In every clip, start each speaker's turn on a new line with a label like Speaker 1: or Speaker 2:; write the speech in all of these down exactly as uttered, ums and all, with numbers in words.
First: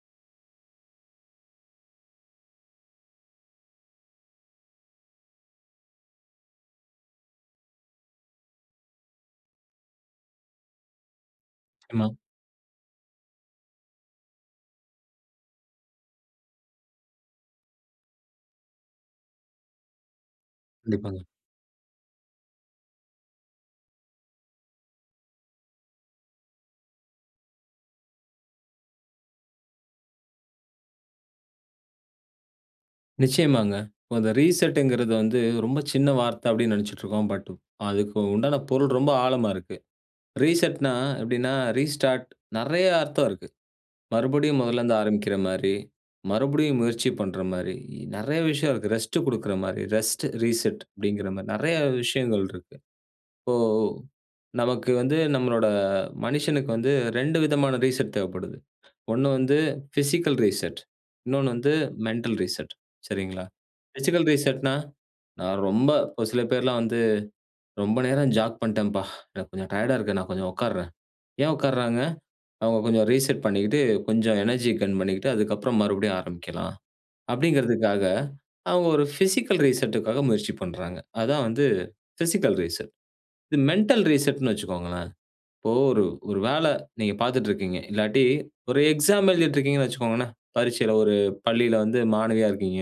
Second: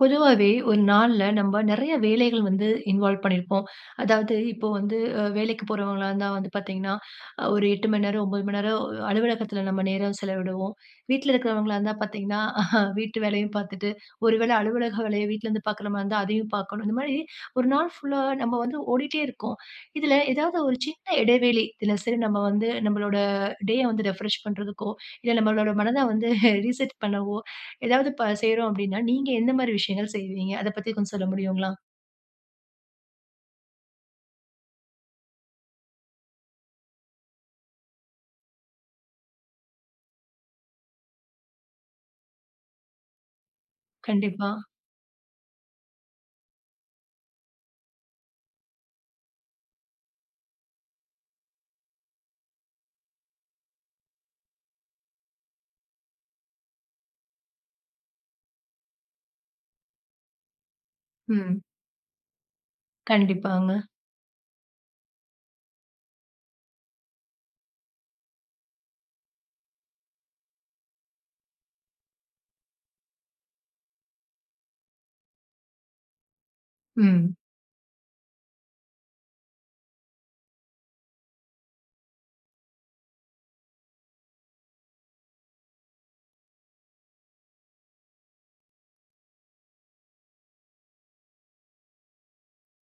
Speaker 1: பொதுவாவே ஒரு நாள்ல, நம்ப நெறைய வேலைகள் வந்து இன்வால்வ் பண்ணியிருப்போம். அதாவது இப்போ வந்து வேலைக்கு போறவங்களா இருந்தா வந்து பார்த்தீங்கன்னா, ஒரு எட்டு மணி நேரம், ஒன்பது மணி நேரம் அலுவலகத்தில நம்ம நேரம் செலவிடுவோம். வீட்ல இருக்கிறவங்களா இருந்தா
Speaker 2: [unintelligible]
Speaker 1: பார்த்தீங்கன்னா, வீட்டு வேலையும் பார்த்துட்டு, ஒரு வேளை அலுவலக வேலைய வீட்ல இருந்து பாக்கற மாதிரி இருந்தா அதையும் பார்க்கணும். இந்த மாதிரி ஒரு நாள் புல்லா நாம வந்து ஓடிட்டே இருக்கோம். இதில ஏதாவது ஒரு சின்ன
Speaker 2: கண்டிப்பாங்க.
Speaker 1: இடைவெளி, இதில சரி நம்ம வந்து நம்முடைய டேய வந்து ரிஃப்ரெஷ் பண்ணுறதுக்கோ, இல்ல நம்முடைய மனதை வந்து ரீசெட் பண்ணவோ, ஏதாவது செய்றோம் அப்படின்னா, நீங்க எந்த மாதிரி விஷயங்கள் செய்வீங்க. அதை பத்தி கொஞ்சம் சொல்ல முடியுங்களா?
Speaker 2: நிச்சயமாங்க. அந்த ரீசெட்ங்க்கிறது வந்து ரொம்ப சின்ன வார்த்தை அப்படின்னு நெனச்சிட்டு இருக்கோம். பட் அதுக்கு உண்டான பொருள் ரொம்ப ஆழமா இருக்கு. ரீசெட்ன்னா, எப்படின்னா, ரீஸ்டார்ட், நெறைய அர்த்தம் இருக்கு.
Speaker 1: கண்டிப்பா.
Speaker 2: மறுபடியும் முதல்ல இருந்து ஆரம்பிக்கிற மாரி, மறுபடியும் முயற்சி பண்ணுற மாரி, நெறைய விஷயம் இருக்கு. ரெஸ்ட் குடுக்கிற மாரி, ரெஸ்ட், ரீசெட் அப்படிங்கிற மாரி நெறைய விஷயங்கள் இருக்கு. இப்போ நமக்கு வந்து நம்மளோட மனிசனுக்கு வந்து ரெண்டு விதமான ரீசெட் தேவைப்படுது. ஒண்ணு வந்து பிசிக்கல் ரீசெட். இன்னொன்னு
Speaker 1: ம்.
Speaker 2: வந்து மெண்டல் ரீசெட். சரிங்களா,
Speaker 1: கண்டிப்பாங்க.
Speaker 2: பிசிக்கல் ரீசெட்ன்னா, நான் ரொம்ப ஒரு சில பேர்லாம் வந்து ரொம்ப நேரம் ஜாக் பண்ணிட்டேன். எனக்கு கொஞ்சம் டயர்ட்டா இருக்கு, நான் கொஞ்சம் உட்கார்றேன். ஏன் உட்கார்றாங்க, அவங்க கொஞ்சம் ரீசெட் பண்ணிட்டு கொஞ்சம் எனர்ஜி கெயின் பண்ணிட்டு அதுக்கு அப்புறம் மறுபடியும் ஆரம்பிக்கலாம்.
Speaker 1: ம்.
Speaker 2: அப்படிங்ன்கிறதுக்காக அவங்க ஒரு பிசிக்கல் ரீசெட்க்காக முயற்சி பண்ணுறாங்க. அதுதான் வந்து பிசிக்கல் ரீசெட். இது மெண்டல் ரீசெட்ன்னு வச்சுக்கோங்களேன், இப்போ ஒரு ஒரு வேலை நீங்க பார்த்துட்டு இருக்கீங்க, இல்லாட்டி ஒரு எக்ஸாம் எழுதிட்டு இருக்கீங்கன்னு வச்சுக்கோங்களேன், பரீட்சையில ஒரு பள்ளியில வந்து மாணவியா இருக்கீங்க.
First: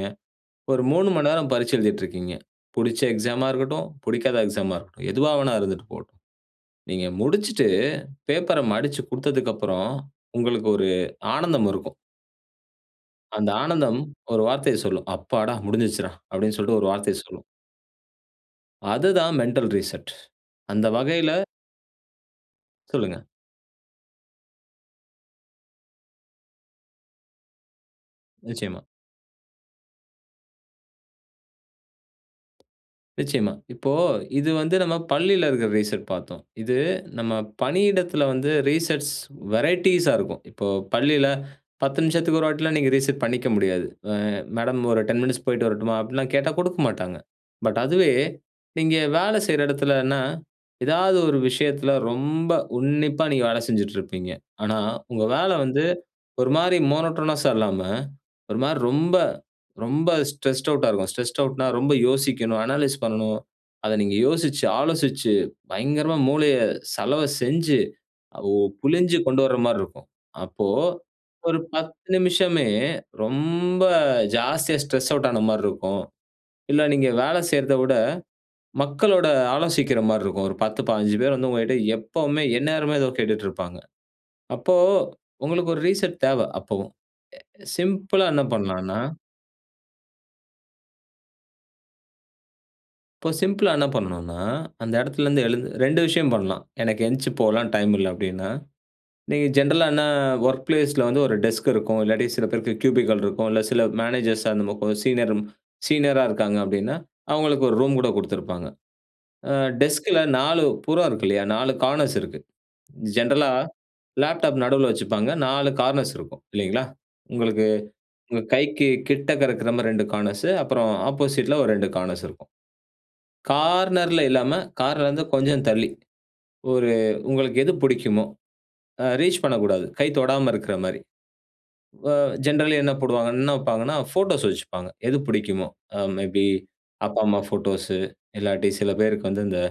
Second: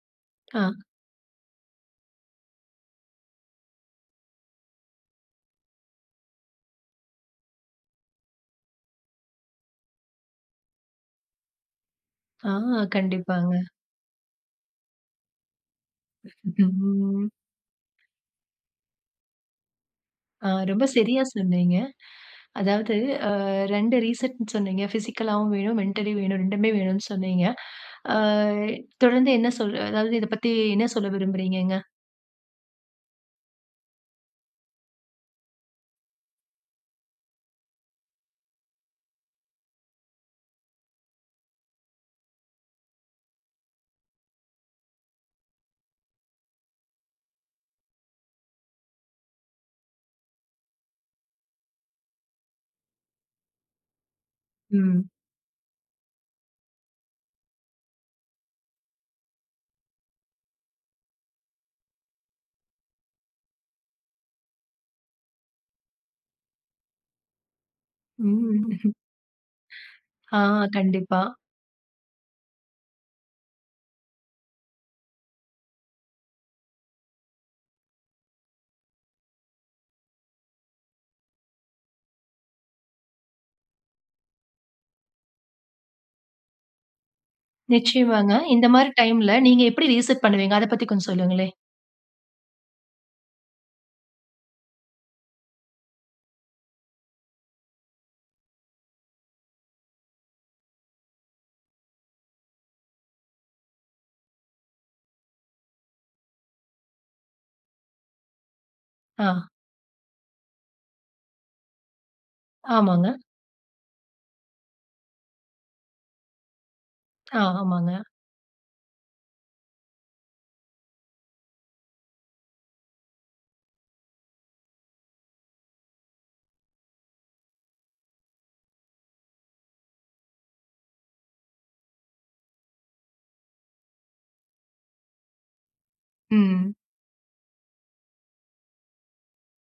Speaker 1: ஆ.
Speaker 2: ஒரு மூணு மணி நேரம் பரீட்சை எழுதிட்டு இருக்கீங்க. புடுச்ச எக்ஸாம்மா இருக்கட்டும், புடிக்காத எக்ஸாம்மா இருக்கட்டும். எதுவா வேணா இருந்துட்டு போகட்டும். நீங்க முடிச்சுட்டு, பேப்பர்ர மடிச்சு குடுத்ததுக்கு அப்புறம் உங்களுக்கு ஒரு ஆனந்தம் இருக்கும்.
Speaker 1: ஆ.
Speaker 2: அந்த
Speaker 1: கண்டிப்பாங்க.
Speaker 2: ஆனந்தம் ஒரு வார்த்தைய சொல்லும். அப்பாடா! முடிஞ்சிருச்சிருடா. அப்டினு சொல்ட்டு ஒரு வார்த்தைய
Speaker 1: ம்.
Speaker 2: சொல்லும் அதுதான் மெண்டல் ரீசெட்.
Speaker 1: ஆ. ரொம்ப
Speaker 2: அந்த
Speaker 1: சரியா
Speaker 2: வகையில
Speaker 1: சொன்னீங்க. அதாவது
Speaker 2: சொல்லுங்க.
Speaker 1: அ ரெண்டு ரீசெட்னு சொன்னீங்க. பிசிக்கலாவும் வேணும், மென்டலி வேணும். ரெண்டுமே வேணும்னு சொன்னீங்க. ஆ.
Speaker 2: நிச்சயமா.
Speaker 1: தொடர்ந்து என்ன சொல்ற அதாவது இத பத்தி என்ன சொல்ல விரும்புகிறீங்கங்க?
Speaker 2: நிச்சயமா. இப்போ இது வந்து நம்ம பள்ளியில இருக்கற ரீசெட் பார்த்தோம். இது நம்ம பணியிடத்துல வந்து ரீசெட்ஸ் வெரையட்டீஸ்சா இருக்கும். இப்போ பள்ளியில, பத்து நிமிஷத்துக்கு ஒரு வாட்டி எல்லாம் நீங்க ரீசெட் பண்ணிக்க முடியாது. ஆ மேடம் ஒரு டென் மினிட்ஸ் போய்ட்டு வரட்டுமா, அப்டி எல்லாம் கேட்டா குடுக்க மாட்டாங்க. பட் அதுவே நீங்க வேலை செய்யற இடத்துலனா, ஏதாவது ஒரு விஷயத்துல ரொம்ப உன்னிப்பா நீங்க வேலை செஞ்சிட்டு இருப்பீங்க. ஆனா,
Speaker 1: ம்.
Speaker 2: உங்க வேலை வந்து ஒரு மாரி மோனோட்டோனஸ்சா இல்லாம ஒரு மாரி ரொம்ப, ரொம்ப ஸ்ட்ரெஸ்ட் அவுட் ஆகும். ஸ்ட்ரெஸ்ட் ஆட்னா ரொம்ப யோசிக்கணும், அனலீஸ் பண்ணனும். அத நீங்க யோசிச்சு, ஆலோசிச்சு, பயங்கரமா மூளைய சலவ செஞ்சு, ஒ
Speaker 1: ம்.
Speaker 2: புழிஞ்சு கொண்டு வர்ற மாரி இருக்கும்.
Speaker 1: ஆ.
Speaker 2: அப்போ
Speaker 1: கண்டிப்பா.
Speaker 2: ஒரு பத்து நிமிஷமே ரொம்ப ஜாஸ்தியா, ஸ்ட்ரெஸ் அவுட் ஆன மாரி இருக்கும். இல்ல நீங்க வேலை செய்றத விட, மக்களோட ஆலோசிக்கிற மாரி இருக்கும். ஒரு பத்து, பாஞ்சு பேர் வந்து உங்ககிட்ட எப்பவுமே எந்நேரமே ஏதோ கேட்டுட்டுருப்பாங்க. அப்போ உங்களுக்கு ஒரு ரீசெட் தேவ. அப்பவும். அ சிம்பிள்ளா
Speaker 1: நிச்சயமாங்க.
Speaker 2: என்ன
Speaker 1: இந்த மாரி
Speaker 2: பண்ணலான்னா
Speaker 1: டைம்ல நீங்க எப்டி ரீசெட் பண்ணுவீங்க? அதப் பத்தி கொஞ்சம் சொல்லுங்களேன்.
Speaker 2: இப்போ சிம்பிளா என்ன பண்ணனுன்னா, அந்த எடத்திலருந்து எழுந்து ரெண்டு விஷயம் பண்ணலாம். எனக்கு எந்ச்சு போலாம் டைம் இல்ல அப்டின்னா! நீங்க ஜென்ரலா என்ன வொர்க் பிளேஸ் ல வந்து ஒரு டெஸ்க் இருக்கும், இல்லாட்டி சில பேருக்கு கியூபிக்கள் இருக்கும், இல்ல சில மேனேஜர்ஸ் அந்த மொ கொஞ் சீனரரும் சீனியரா இருக்காங்க அப்டின்னா, அவுங்களுக்கு ஒரு ரூம் கூட குடுத்திருப்பாங்க.
Speaker 1: ஆ.
Speaker 2: ஆ டெஸ்க்ல நாலு புறம் இருக்கு இல்லையா, நாலு கானர்ஸ் இருக்கு.
Speaker 1: ஆமாங்க.
Speaker 2: ஜென்ரலா லேப்டாப் நடுவுல வச்சுப்பாங்க. நாலு கார்னர்ஸ் இருக்கும் இல்லைங்களா?
Speaker 1: அ,
Speaker 2: உங்களுக்கு
Speaker 1: ஆமாங்க.
Speaker 2: உங்க கைக்கு கிட்டக்கருக்குற மாரி இரண்டு கார்னர்ஸு அப்புறம் ஆப்போசிட்ல ஒரு ரெண்டு கானர்ஸ் இருக்கும். கார்னர்ல இல்லாம, கார்னர்லருந்து கொஞ்சம் தள்ளி ஒரு உங்களுக்கு எது புடிக்குமோ அ ரீச் பண்ணக்கூடாது, கை தொடாம இருக்குற மாரி. வ ஜென்ரலி என்ன போடுவாங்க, என்ன வப்பாங்கண்ணா, ஃபோட்டோஸ் வெச்சுப்பாங்க. எது பிடிக்குமோ அ மே பி
Speaker 1: ம்.
Speaker 2: அப்பா, அம்மா ஃபோட்டோஸ், இல்லாட்டி சில பேருக்கு வந்து இந்த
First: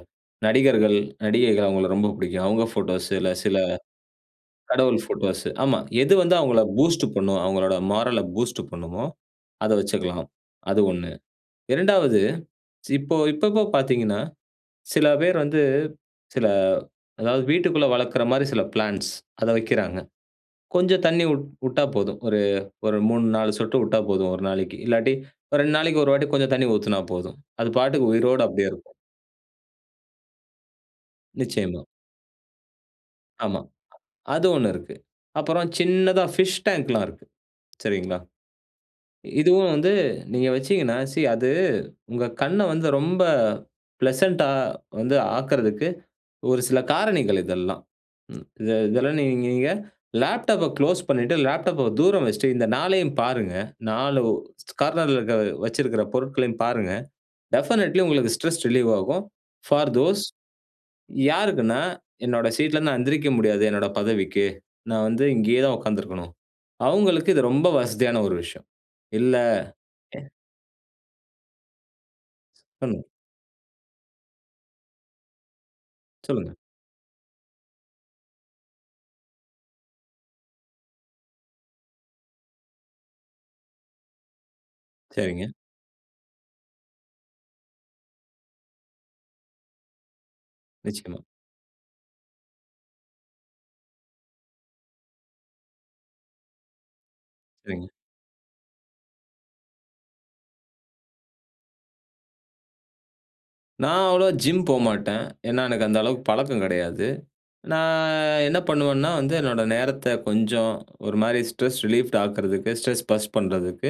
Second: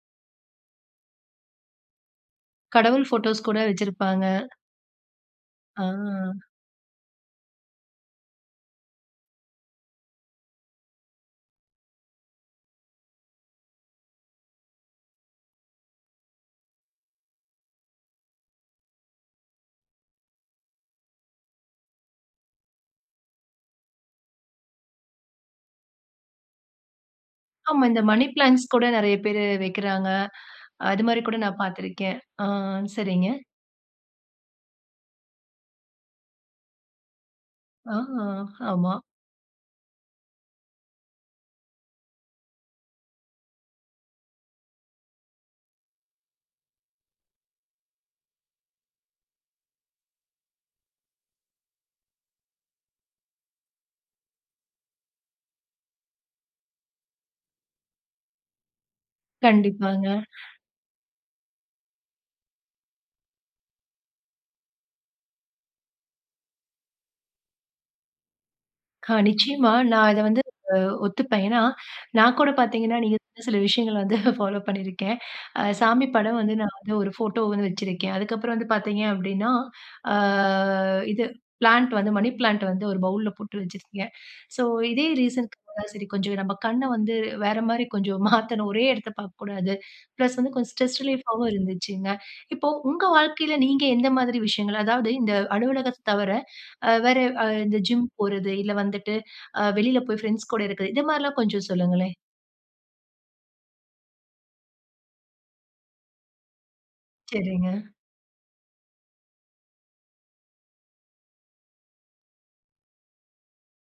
Speaker 2: நடிகர்கள், நடிகைகள் அவுங்கள ரொம்ப பிடிக்கும். அவுங்க
Speaker 1: கடவுள்
Speaker 2: ஃபோட்டோஸ், இல்ல
Speaker 1: போட்டோஸ்
Speaker 2: சில
Speaker 1: கூட வச்சிருப்பாங்க.
Speaker 2: கடவுள் ஃபோட்டோஸு, ஆமா.
Speaker 1: ஆ,
Speaker 2: எது வந்து அவுங்கள பூஸ்ட் பண்ணும், அவுங்களோட மாரல பூஸ்ட் பண்ணுமோ, அத வச்சிக்கலாம். அது ஒண்ணு இரண்டாவது சி இப்போ இப்போ இப்போ பாத்தீங்கன்னா, சில பேர் வந்து சில, அதாவது வீட்டுக்குள்ள வளக்குற மாரி சில பிளான்ட்ஸ் அத வைக்கிறாங்க. கொஞ்சம் தண்ணீ உட் உட்டா போதும். ஒரு ஒரு மூணு நாலு சொட்டு உட்டா போதும் ஒரு நாளைக்கு, இல்லாட்டி ஒரு ரெண்டு நாளைக்கு ஒரு வாட்டி கொஞ்சம் தண்ணீ ஊத்துனா போதும். அது
Speaker 1: ஆமா இந்த
Speaker 2: பாட்டுக்கு
Speaker 1: மனி
Speaker 2: உயிரோட அப்டியே
Speaker 1: பிளான்ட்ஸ் கூட
Speaker 2: இருக்கும்.
Speaker 1: நெறைய பேரு வைக்கிறாங்க. அது மாரி கூட நான்
Speaker 2: நிச்சயமா.
Speaker 1: பாத்திருக்கேன். ஆ சரிங்க.
Speaker 2: ஆமா. அது ஒண்ணு இருக்கு. அப்புறம் சின்னதா பிஷ் டாங்க்லாம் இருக்கு.
Speaker 1: ஆ
Speaker 2: சரிங்களா.
Speaker 1: ஆமா.
Speaker 2: இதுவும் வந்து நீங்க வச்சீங்கன்னா, சி அது உங்க கண்ண வந்து ரொம்ப பிளசன்ட்டா வந்து ஆக்கறதுக்கு ஒரு சில காரணிகள் இதெல்லாம். ம் இத இதெல்லாம் நீங் நீங்க லேப்டாப்ப குளோஸ் பண்ணிட்டு, லேப்டாப்ப தூரம் வெச்ட்டு, இந்த நாலையும் பாருங்க. நாளு கார்னர்ல இருக்க வச்சிருக்கிற பொருட்களையும் பாருங்க. டெஃபனட்லி உங்களுக்கு ஸ்ட்ரெஸ் ரிலீவ் ஆகும். ஃபார்
Speaker 1: கண்டிப்பாங்க.
Speaker 2: தோஸ் யாருக்குன்னா! என்னோட சீட்ல நான் எந்திரிக்க முடியாது. என்னோட பதவிக்கு, நான் வந்து இங்கயே தான் உக்காந்திருக்கனும். அவுங்களுக்கு இது ரொம்ப வசதியான ஒரு விஷயம்.
Speaker 1: கா
Speaker 2: இல்ல
Speaker 1: நிச்சயமா நான் இத
Speaker 2: எ
Speaker 1: வந்து ஒத்துப்பேன். ஏன்னா, நான் கூட பாத்தீங்கன்னா,
Speaker 2: [unintelligible]
Speaker 1: நீங்க சில விஷயங்கள வந்து ஃபாலோ பண்ணிருக்கேன் அ சாமி படம்
Speaker 2: சொல்லுங்க.
Speaker 1: வந்து நான் வந்து ஒரு போட்டோ வந்து வெச்சிருக்கேன். அதுக்கப்புறம் வந்து பாத்தீங்க அப்டின்னா, அ இது பிளான்ட் வந்து மணி பிளான்ட் வந்து ஒரு பவுல்ல போட்டு வச்சிருக்கேன். சோ இதே
Speaker 2: சரிங்க.
Speaker 1: ரீசன்க்கு சரி, கொஞ்சம் நம்ப கண்ண வந்து வேற மாரி கொஞ்சம் மாத்தனும். ஒரே எடத்த பாக்கக்கூடாது. பிளஸ் வந்து கொஞ்சம் ஸ்ட்ரெஸ்
Speaker 2: நிச்சியமா.
Speaker 1: ரிலீஃப்ஃபாவும் இருந்துச்சுங்க. இப்போ, உங்க வாழ்க்கையில நீங்க எந்த மாதிரி விஷயங்கள், அதாவது இந்த அலுவலகத்த தவர அ வேற அ இந்த
Speaker 2: சரிங்க.
Speaker 1: ஜிம் போறது, இல்ல வந்துட்டு அ வெளில போய் ஃபிரெண்ட்ஸ் கூட இருக்கற, இது மாரிலாம் கொஞ்சம் சொல்லுங்களேன்.
Speaker 2: நான் அவ்ளோவா ஜிம் போமாட்டன். ஏன்னா, எனக்கு அந்த அளவுக்கு பழக்கம் கிடையாது.
Speaker 1: சரிங்க.
Speaker 2: நான் என்ன பண்ணுவன்னா, வந்து என்னோட நேரத்த கொஞ்சம் ஒரு மாரி ஸ்ட்ரெஸ் ரிலீஃப்ட் ஆக்குறதுக்கு, ஸ்ட்ரெஸ் பர்ஸ்ட் பண்றதுக்கு,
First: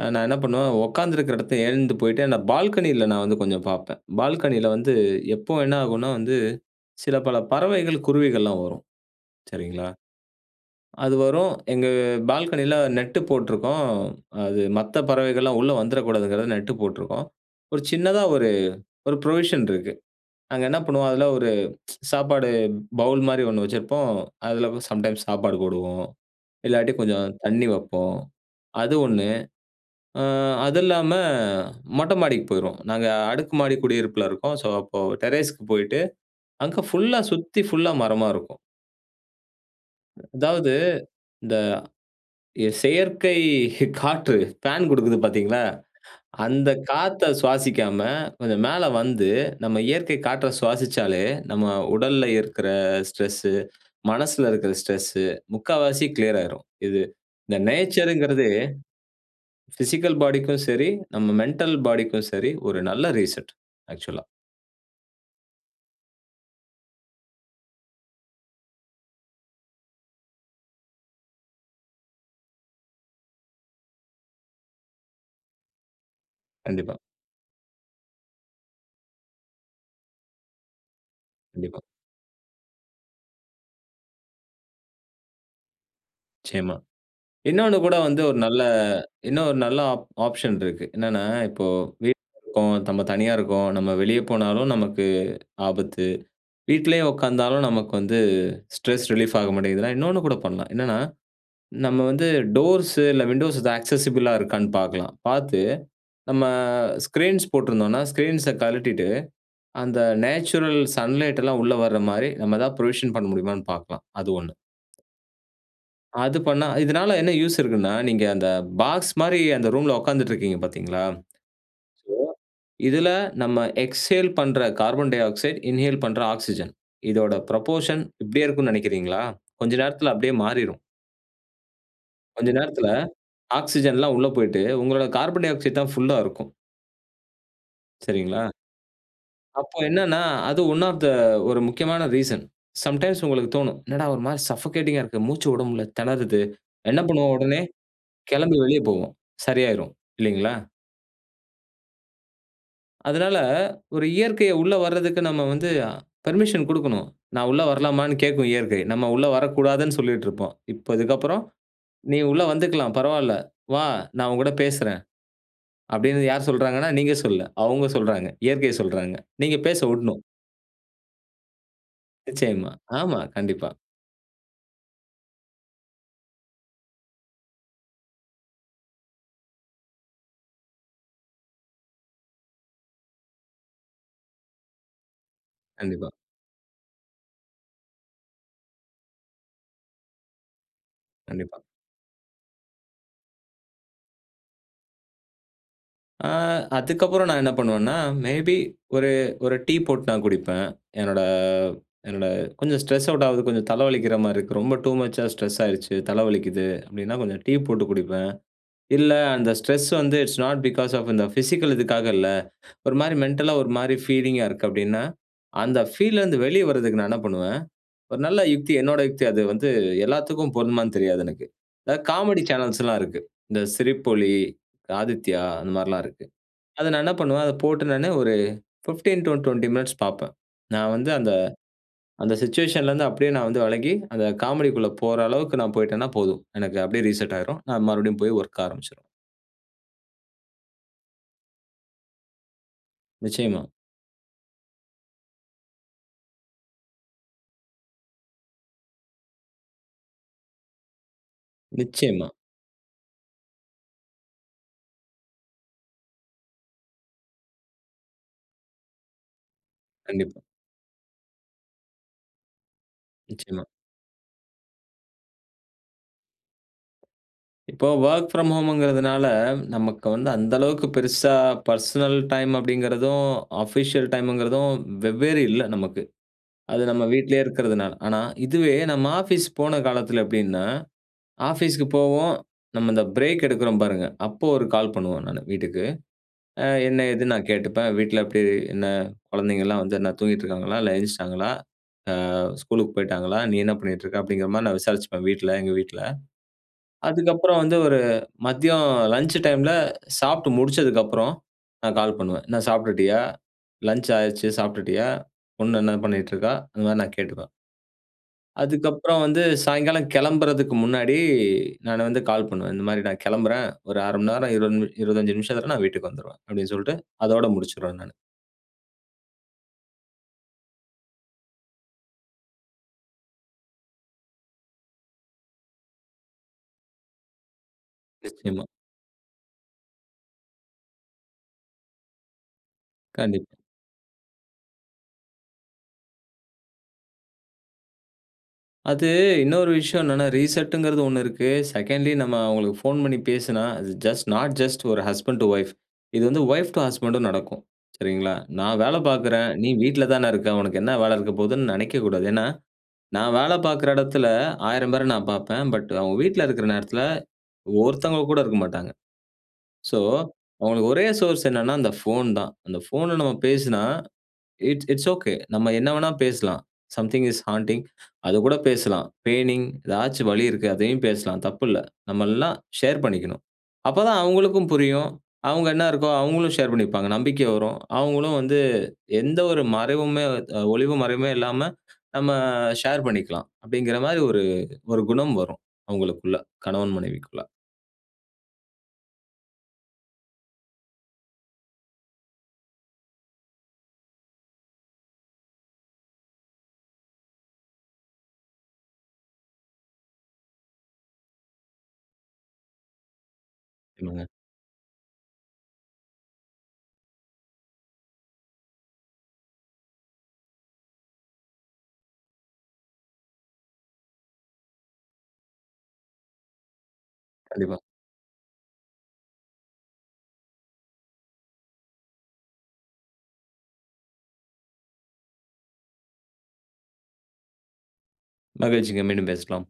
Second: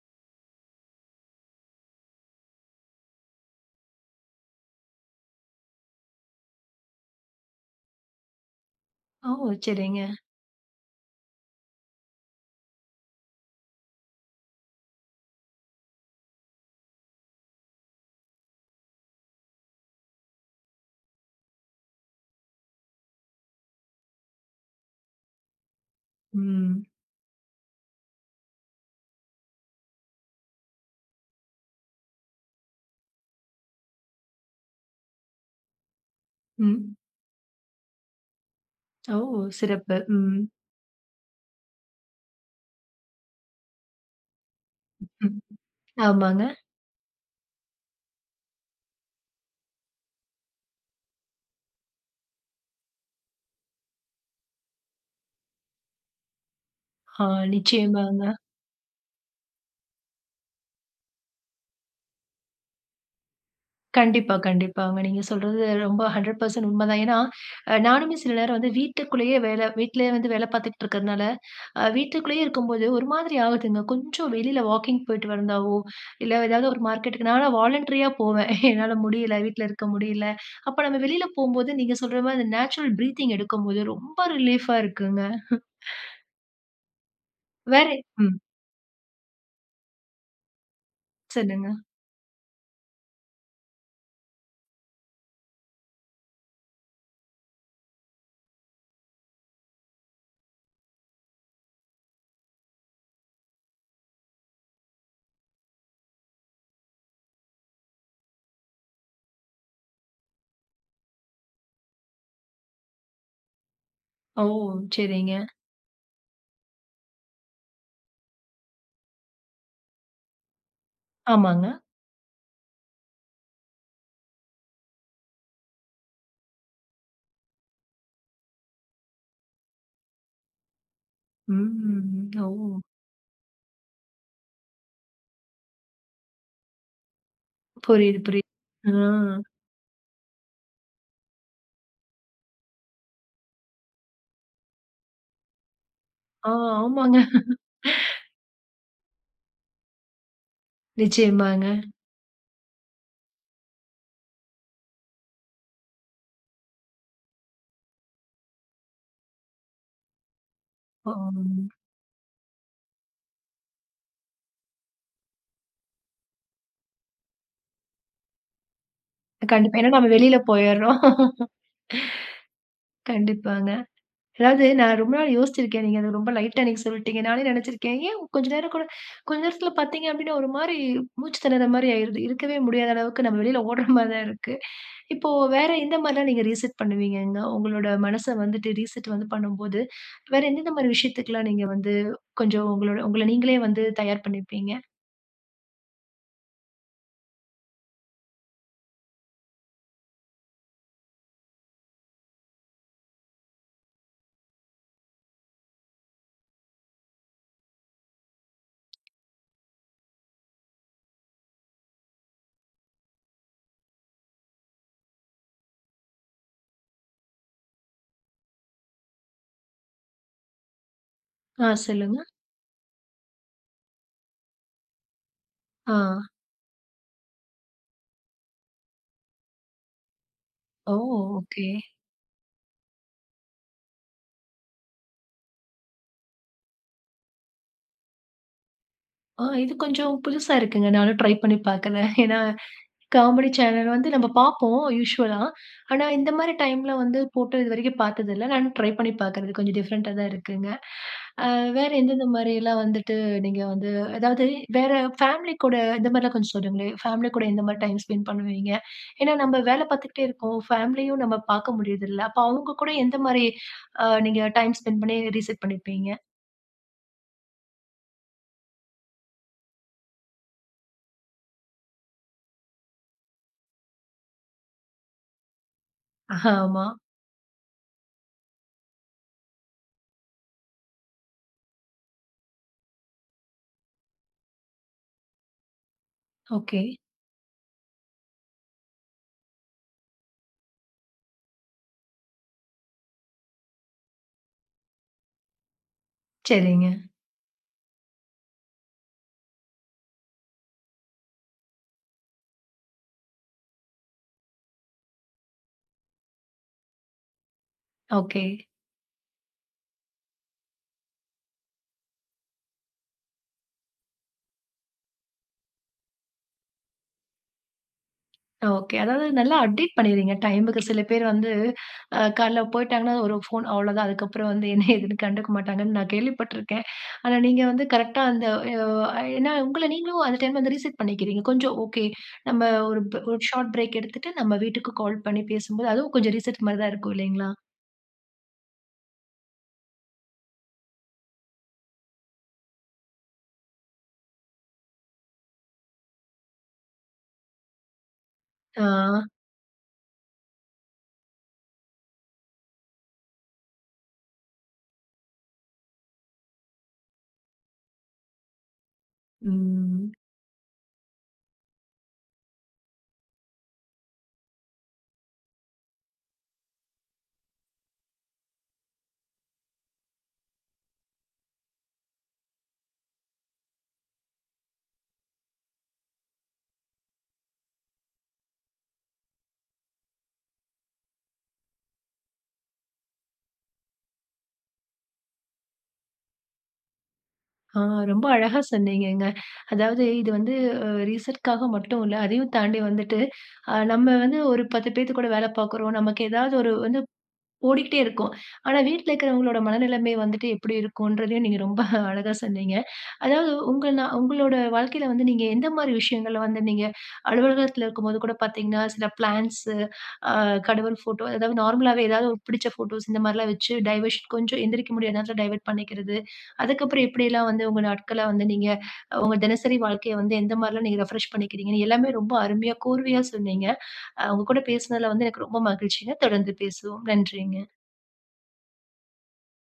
Speaker 2: அ நான் என்ன பண்ணுவன், உட்கார்ந்திருக்கிற இடத்த எழுந்து போயிட்டு, அந்த பால்கனில நான் வந்து கொஞ்சம் பாப்பேன். பால்கனில வந்து, எப்போ என்ன ஆகும்னா வந்து, சில பல பறவைகள், குருவிகள்லாம் வரும்.
Speaker 1: ஓ!
Speaker 2: சரிங்களா?
Speaker 1: சரிங்க.
Speaker 2: அது வரும். எங்க பால்கனில நெட்டு போட்ருக்கோம். அது மத்த பறவைகள்லாம் உள்ள வந்துறக்கூடாதுகாகதான் நெட்டு போட்ருக்கோம். ஒரு சின்னதா ஒரு ஒரு ப்ரொவிஷன் இருக்கு. அங்க என்ன பண்ணுவோம் அதுல ஒரு சாப்பாடு பவுல் மாரி ஒண்ணு வச்சிருப்போம். அதுலவும் சம்டைம்ஸ் சாப்பாடு போடுவோம்,
Speaker 1: ம்.
Speaker 2: இல்லாட்டி, கொஞ்சம் தண்ணி வப்போம், அது ஒண்ணு. ஆ அது இல்லாம மொட்ட மாடிக்கு போயிருவோம். நாங்க அடுக்கு மாடி குடியிருப்புல இருக்கோம். ஸோ அப்போ டெரேஸ்க்கு போயிட்டு, அங்க
Speaker 1: ம்.
Speaker 2: ஃபுல்லா சுத்தி ஃபுல்லா மரமா இருக்கும்.
Speaker 1: ஓ! சிறப்பு. ம்.
Speaker 2: அதாவது இந்த, ய செயற்கை ஹி காற்று, ஃபேன் கொடுக்குது பாத்தீங்களா?
Speaker 1: ஆமாங்க.
Speaker 2: அந்த காத்த சுவாசிக்காம, கொஞ்சம் மேல வந்து, நம்ம இயற்கை காற்ற சுவாசிச்சாலே நம்ம உடல்ல இருக்குற ஸ்ட்ரெஸ்ஸு, மனசுல இருக்குற ஸ்ட்ரெஸ்ஸு முக்காவாசி கிளியர் ஆயிரும். இது,
Speaker 1: ஆ.
Speaker 2: இந்த
Speaker 1: நிச்சயமாங்க.
Speaker 2: நேச்சர்ங்குறதே, ஃபிசிக்கல் பாடிக்கும் சரி, நம்ம மெண்டல் பாடிக்கும் சரி, ஒரு நல்ல ரீசெட், ஆக்சுவல்லா.
Speaker 1: கண்டிப்பா, கண்டிப்பாங்க. நீங்க சொல்றது ரொம்ப ஹண்ட்ரட் பெர்சென்ட் உண்மதான். ஏனா, அ நானுமே சில நேரம் வந்து வீட்டுக்குள்ளேயே வேல வீட்டிலயே வந்து வேல பார்த்துட்டுருக்கிறதனால, அ வீட்டுக்குள்ளேயே இருக்கும்போது ஒரு மாதிரி ஆகுதுங்க. கொஞ்சம் வெளில வாக்கிங் போயிட்டு வருந்தாவோ, இல்ல ஏதாவது ஒரு
Speaker 2: கண்டிப்பா.
Speaker 1: மார்க்கெட்டுக்கு நான்லாம் வாலண்டரியா போவேன். என்னால முடியல, வீட்ல இருக்க முடியல. அப்ப நம்ம வெளியில போகும்போது
Speaker 2: கண்டிப்பா.
Speaker 1: நீங்க சொல்ற மாரி, நேச்சுரல் ப்ரீத்திங் எடுக்கும்போது ரொம்ப ரிலீஃப்பா இருக்குங்க.
Speaker 2: நிச்சயமா. இன்னொன்னு
Speaker 1: வேற
Speaker 2: கூட வந்து
Speaker 1: ம்.
Speaker 2: ஒரு நல்ல இன்னும் ஒரு நல்ல ஆப் ஆப்ஷன் இருக்கு. என்னனா, இப்போ
Speaker 1: சொல்லுங்க.
Speaker 2: வீட்ல இருக்கோம், தம்ம தனியா இருக்கோம், நம்ம வெளிய போனாலும் நமக்கு ஆபத்து. வீட்லேயும் உட்கார்ந்தாலும் நமக்கு வந்து ஸ்ட்ரெஸ் ரிலீஃப் ஆக மாட்டேங்குதுன்னா, இன்னொன்னு கூட பண்ணலாம். என்னன்னா, நம்ம வந்து டோர்ஸ்ஸு, இல்ல விண்டோஸ் இது ஆக்சஸிபிளா இருக்கான்னு பாக்கலாம். பாத்து நம்ம, ஸ்கிரீன்ஸ் போட்ருந்தோம்னா, ஸ்கிரீன்ஸ்ஸ கழட்டிட்டு. அந்த நேச்சுரல் சன்லைட்டெல்லாம் உள்ள வர மாரி நம்ம எதாது புரொவிஷன் பண்ண முடியுமான்னு பாக்கலாம். அது
Speaker 1: ஓ!
Speaker 2: ஒண்ணு.
Speaker 1: சரிங்க.
Speaker 2: அது பண்ணா. இதுனால என்ன யூசு இருக்குனா, நீங்க அந்த பாக்ஸ் மாரி அந்த ரூம்ல உட்கார்ந்துட்டு இருக்கீங்க பார்த்தீங்களா, சோ
Speaker 1: ஆமாங்க.
Speaker 2: இதுல நம்ம எக்ஸ்சேல் பண்ற கார்பன் டைஆக்சைடு, இன்ஹேல் பண்ற ஆக்ஸிஜன் இதோட புரொப்போர்ஷன் இப்டியே இருக்கும்னு நெனைக்கிறீங்களா. கொஞ்சம் நேரத்துல அப்டியே மாறிரும்.
Speaker 1: ம்
Speaker 2: கொஞ்ச
Speaker 1: ஓ!
Speaker 2: நேரத்துல ஆக்ஸிஜன்லாம் உள்ள போயிட்டு உங்களுடைய கார்பன் டைஆக்சைடு தான் ஃப்ல்லா இருக்கும்.
Speaker 1: புரியிது புரிது.
Speaker 2: சரிங்களா?
Speaker 1: ஆ.
Speaker 2: அப்ப என்னனா, அது ஒன் ஆஃப் த ஒரு முக்கியமான ரீசன் சம்டைம்ஸ் உங்களுக்கு தோனும். என்னடா ஒரு மாரி சஃபோகேட்டிங்கா இருக்கு. மூச்சு உட முல்ல. திணறுது.
Speaker 1: ஆ,
Speaker 2: என்ன
Speaker 1: ஆமாங்க
Speaker 2: பண்ணுவோம் உடனே கிளம்பி வெளிய போவோம். சரியாயிரும் இல்லீங்களா?
Speaker 1: நிச்சியமாங்க.
Speaker 2: அதனால ஒரு இயற்கைய உள்ள வர்றதுக்கு நம்ம வந்து பெர்மிஷன் குடுக்கணும். நான் உள்ள வரலாமானு கேட்கும் இயற்கை. நம்ம உள்ள வரக்கூடாதுனு சொல்லிட்டுருப்போம். இப்ப இதுக்கப்புறம்
Speaker 1: பாம்.
Speaker 2: நீ உள்ள வந்துக்கலாம். பரவால்ல வா நான் உன்கூட பேசுறன். அப்டின்னு யார் சொல்றாங்கன்னா. நீங்க சொல்ல. அவங்க சொல்றாங்க. இயற்கையை சொல்றாங்க. நீங்க
Speaker 1: கண்டிப்பா.
Speaker 2: பேச
Speaker 1: ஏனா, நம்ம
Speaker 2: உட்ணும்.
Speaker 1: வெளில போயிறோம்
Speaker 2: நிச்சயமா. ஆமா. கண்டிப்பா.
Speaker 1: கண்டிப்பாங்க. அதாவது நான் ரொம்ப நாள் யோசிருக்கேன். நீங்க அத ரொம்ப லைட்டா அன்னிக்கு சொல்லிட்டீங்க. நானே நெனச்சிருக்கேன் ஏன் கொஞ்ச நேரம் கூட, கொஞ்ச நேரத்துல பார்த்தீங்க அப்டின்னா ஒரு மாரி மூச்சு திணர்ற மாரி ஆயிடுது. இருக்கவே முடியாத அளவுக்கு நம்ம வெளில ஓட்ற மாரி தான் இருக்கு இப்போ வேற இந்த
Speaker 2: கண்டிப்பா.
Speaker 1: மாரி எல்லாம் நீங்க ரீசெட் பண்ணுவீங்கங்க? உங்களோட மனச வந்துட்டு ரீசெட் வந்து பண்ணும்போது, வேற என்னென்ன மாரி விஷயத்துக்குலாம்
Speaker 2: கண்டிப்பா.
Speaker 1: நீங்க வந்து கொஞ்சம் உங்களோட உங்கள நீங்களே வந்து தயார் பண்ணிப்பீங்க?
Speaker 2: ஆ. அதுக்கப்புறம் நான் என்ன பண்ணுவேன்னா, மே பி ஒரு, ஒரு டீ போட்டு நான் குடிப்பேன். என்னோட என்னோட கொஞ்சம் ஸ்ட்ரெஸ் அவுட் ஆகுது, கொஞ்சம் தலை வலிக்கிற மாரி இருக்கு. ரொம்ப டூ மச்சா ஸ்ட்ரெஸ் ஆயிருச்சு, தலை வலிக்குது அப்படின்னா கொஞ்சம் டீ போட்டு குடிப்பேன். இல்ல அந்த ஸ்ட்ரெஸ் வந்து இட்ஸ் நோட் பிக்காஸ் ஆஃப் இந்த பிசிக்கல் இதுக்காக இல்ல, ஒரு மாதிரி மென்டல்லா ஒரு மாதிரி ஃபீலிங்கா இருக்கு அப்படின்னா, அந்த ஃபீல்ல இருந்து வெளியே வரதுக்கு நான் என்ன பண்ணுவேன். ஒரு நல்ல யுக்தி, என்னுடைய யுக்தி அது வந்து எல்லாத்துக்கும் பொருந்துமான்னு தெரியாது எனக்கு.
Speaker 1: ஆ.
Speaker 2: அதாவது
Speaker 1: சொல்லுங்க.
Speaker 2: காமெடி சேனல்ஸ் எல்லாம் இருக்கு. இந்த சிரிப்பொலி, ஆதித்யா அந்த மாதிரி எல்லாம்
Speaker 1: ஆ.
Speaker 2: இருக்கு. அத நான் என்ன பண்ணுவேன், அதை போட்ட உடனே ஒரு ஃபிஃப்டீன் டூ ட்வென்டி மினிட்ஸ் பார்ப்பேன். நான்
Speaker 1: ஓ!
Speaker 2: வந்து அந்த,
Speaker 1: ஒகே.
Speaker 2: அந்த சிட்யூயேஷன்ல இருந்து அப்படியே நான் வந்து விலகி, அந்த காமெடிக்குள்ள போற அளவுக்கு நான் போயிட்டேன்னா போதும். எனக்கு அப்படியே ரீசெட் ஆயிரும். நான் மறுபடியும் போய் வொர்க் ஆரம்பிச்சுருவேன்.
Speaker 1: ஆ. இது கொஞ்சம் புதுசா இருக்குங்க நானும் ட்ரை பண்ணி பார்க்கறேன். ஏன்னா காமெடி
Speaker 2: நிச்சயமா.
Speaker 1: சேனல் வந்து நம்ம பார்ப்போம் யூஷுவலா. ஆனா, இந்த மாதிரி டைம்ல வந்து போட்ட இது வரைக்கும் பார்த்தது இல்ல. நானும் ட்ரை பண்ணி பார்க்கறது கொஞ்சம் டிஃப்ரெண்ட்டா தான் இருக்குங்க. அ வேற எந்தெந்த
Speaker 2: நிச்சயமா.
Speaker 1: மாதிரியெல்லாம் வந்துட்டு நீங்க வந்து அதாவது வேற ஃபேமிலி கூட இந்தமாதிரிலாம் கொஞ்சம் சொல்லுங்களேன். ஃபேமிலி கூட எந்த மாதிரி டைம் ஸ்பெண்ட் பண்ணுவீங்க? ஏன்னா நம்ம வேலை பார்த்துகிட்டே
Speaker 2: கண்டிப்பா.
Speaker 1: இருக்கோம். ஃபேமிலியும் நம்ம பார்க்க முடியறதில்ல அப்போ அவங்க கூட எந்த மாதிரி
Speaker 2: நிச்சயமா.
Speaker 1: நீங்க டைம் ஸ்பென்ட் பண்ணி ரீசெட் பண்ணியிருப்பீங்க?
Speaker 2: இப்போ வொர்க் ஃப்ராம் ஹோம் கிறதுனால, நமக்கு வந்து அந்த அளவுக்கு பெருசா பர்சனல் டைம் அப்டிங்கிறதும், ஆஃபிஷியல் டைம்ங்கிறதும் வெவ்வேறு இல்ல, நமக்கு. அது
Speaker 1: ஆமா.
Speaker 2: நம்ம வீட்டிலேயே இருக்கிறதுனால. ஆனா, இதுவே நம்ம ஆஃபீஸ் போன காலத்தில எப்டின்னா, ஆஃபீஸுக்கு போவோம். நம்ம இந்த பிரேக் எடுக்குறோம் பாருங்க, அப்போ ஒரு கால் பண்ணுவோம் நானு வீட்டுக்கு. அ
Speaker 1: ஒகே.
Speaker 2: என்ன ஏதுன்னு நான் கேட்டுப்பேன். "வீட்ல எப்டி? என்ன? குழந்தைங்கலாம் வந்து என்ன தூங்கிட்ருக்காங்களா, இல்ல எந்த்ருச்டாங்களா? ஸ்கூலுக்கு போய்ட்டாங்களா? நீ என்ன பண்ணிட்ருக்க?"அப்டிங்கிற மாரி நான் விசாரிச்சுப்பேன் வீட்ல, எங்க வீட்ல.
Speaker 1: சரிங்க.
Speaker 2: அதுக்கப்புறம் வந்து ஒரு மதியம் லஞ்ச் டைம்ல சாப்ட்டு முடிச்சதுக்கு அப்புறம், நான் கால் பண்ணுவேன். "என்ன சாப்ட்டுட்டியா? லஞ்ச் ஆயிருச்சு, சாப்ட்டுட்டியா? பொண்ணு என்ன பண்ணிட்ருக்கா?" அந்த மாரி நான் கேட்டுப்பேன்.
Speaker 1: ஒகே.
Speaker 2: அதுக்கப்பறம் வந்து சாயங்காலம் கெளம்புறதுக்கு முன்னாடி, நானு வந்து கால் பண்ணுவேன். இந்த மாரி நான் கெளம்புறேன். ஒரு அரை மண்நேரம் இருவது நிமி, இருவத்தஞ்சு நிமிஷத்ல நான் வீட்டுக்கு வந்துருவேன் அப்டின்னு சொல்லிட்டு, அதோட முடிச்சிருவேன் நானு.
Speaker 1: ஓகே அதாவது நல்லா அப்டேட் பண்ணிர்றீங்க டைமுக்கு. சில பேர் வந்து, அ காலைல போயிட்டாங்கன்னா, ஒரு ஃபோன் அவ்வளோதான். அதுக்கப்புறம் வந்து என்ன ஏதுன்னு கண்டுக்க மாட்டாங்கன்னு நான் கேள்விப்பட்ருக்கேன். ஆனா நீங்க வந்து கரெக்ட்டா, அந்த
Speaker 2: நிச்சயமா.
Speaker 1: எ -ஓ ஏன்னா, உங்கள நீங்களும் அந்த டைம் வந்து ரீசெட் பண்ணிக்கிறீங்க. கொஞ்சம் ஓகே "நம்ப ஒரு ப்ர ஒரு
Speaker 2: கண்டிப்பா.
Speaker 1: ஷார்ட் பிரேக் எடுத்துட்டு, நம்ம வீட்டுக்கு கால் பண்ணி பேசும்போது அதுவும் கொஞ்சம் ரீசெட் மாரி தான் இருக்கும் இல்லைங்களா?"
Speaker 2: அது இன்னொரு விஷயம் என்னன்னா, ரீசெட்ன்கிறது ஒண்ணு செகண்ட்லி நம்ம அவங்களுக்கு போன் பண்ணி பேசினா, அது ஜஸ்ட் நாட் ஜஸ்ட் ஒரு ஹஸ்பண்ட் அன்ட் வைப் இது வந்து வைப் டூ ஹஸ்க்மண்ட்டும் நடக்கும். சரிங்களா? நான்
Speaker 1: ஆ.
Speaker 2: வேலை பார்க்றேன், நீ வீட்ல தானே இருக்க. உனக்கு என்ன வேலை இருக்க போதுன்னு நெனைக்க கூடாது. ஏன்னா, நான் வேலை பார்க்குற இடத்துல ஆயிரம் பேரை நான் பார்ப்பேன். பட் அவங்க வீட்ல இருக்குற நேரத்துல ஒருத்தவங்க கூட இருக்க மாட்டாங்க. சோ
Speaker 1: ம்.
Speaker 2: அவங்களுக்கு ஒரே சோர்ஸ் என்னென்னா, அந்த ஃபோன் தான். அந்த ஃபோன்ன நம்ம பேசுனா, இட்ஸ் இட்ஸ் ஒகே நம்ம என்ன வேணாலும் பேசலாம். சம்திங் இஸ் ஹாண்டிங் அதுக்கூட பேசலாம். பெயினிங் ஏதாச்சும் வழி இருக்கு, அதையும் பேசலாம். தப்பில்ல. நம்ம எல்லாம் ஷேர் பண்ணிக்கணும். அப்பதான் அவங்களுக்கும் புரியும். அவங்க என்ன இருக்கோ அவங்களும் ஷேர் பண்ணிப்பாங்க. நம்பிக்கை வரும். அவங்களும் வந்து எந்த ஒரு மறைவுமே த் அ ஒளிவு மறைவுமே இல்லாம நம்ம ஷேர் பண்ணிக்கலாம். அப்டிங்கிற மாரி ஒரு ஒரு குணம் வரும். அவங்களுக்குள்ள கணவன் மனைவிக்குள்ள.
Speaker 1: ஆ ரொம்ப அழகா சொன்னீங்கங்க. அதாவது இது வந்து அ ரீசெட்காக மட்டும் இல்ல. அதையும் தாண்டி வந்துட்டு, நம்ம வந்து ஒரு பத்து பேர் கூட வேலை பார்க்றோம். நமக்கு ஏதாவது ஒரு வந்து ஓடிக்கிட்டே இருக்கோம். ஆனா, வீட்ல இருக்கிறவங்களோட மனநிலமை வந்துட்டு எப்படி இருக்குன்றதையும் நீங்க ரொம்ப அழகா சொன்னீங்க. அதாவது, உங்க நா
Speaker 2: சொல்லுங்க.
Speaker 1: உங்களுடைய வாழ்க்கையில வந்து நீங்க எந்த மாரி விஷயங்கள வந்து நீங்க அலுவலகத்தில இருக்கும்போது கூட பார்த்தீங்கன்னா, சில பிளான்ட்ஸ் அ கடவுள் போட்டோ அதாவது நார்மலாவே ஏதாவது புடிச்ச போட்டோஸ் இந்த மாரில்லாம் வச்சு டைவர்ஷன் கொஞ்சம் எந்திரிக்க முடியாத நேரத்துல டைவர்ட் பண்ணிக்கிறது. அதுக்கப்புறம் எப்டில்லாம் வந்து
Speaker 2: கண்டிப்பா.
Speaker 1: உங்க நாட்கள வந்து நீங்க உங்க தினசரி வாழ்க்கைய வந்து, எந்த மாரில்லாம் நீங்க ரெஃப்ரெஷ் பண்ணிக்றீங்கனு எல்லாமே ரொம்ப அருமையா, கூர்மையா சொன்னீங்க. அ உங்க கூட பேசுனதுல வந்து எனக்கு ரொம்ப மகிழ்ச்சிங்க. தொடர்ந்து பேசுவோம். நன்றிங்க.
Speaker 2: மகிழ்ச்சிங்க. மீண்டும் பேசலாம்.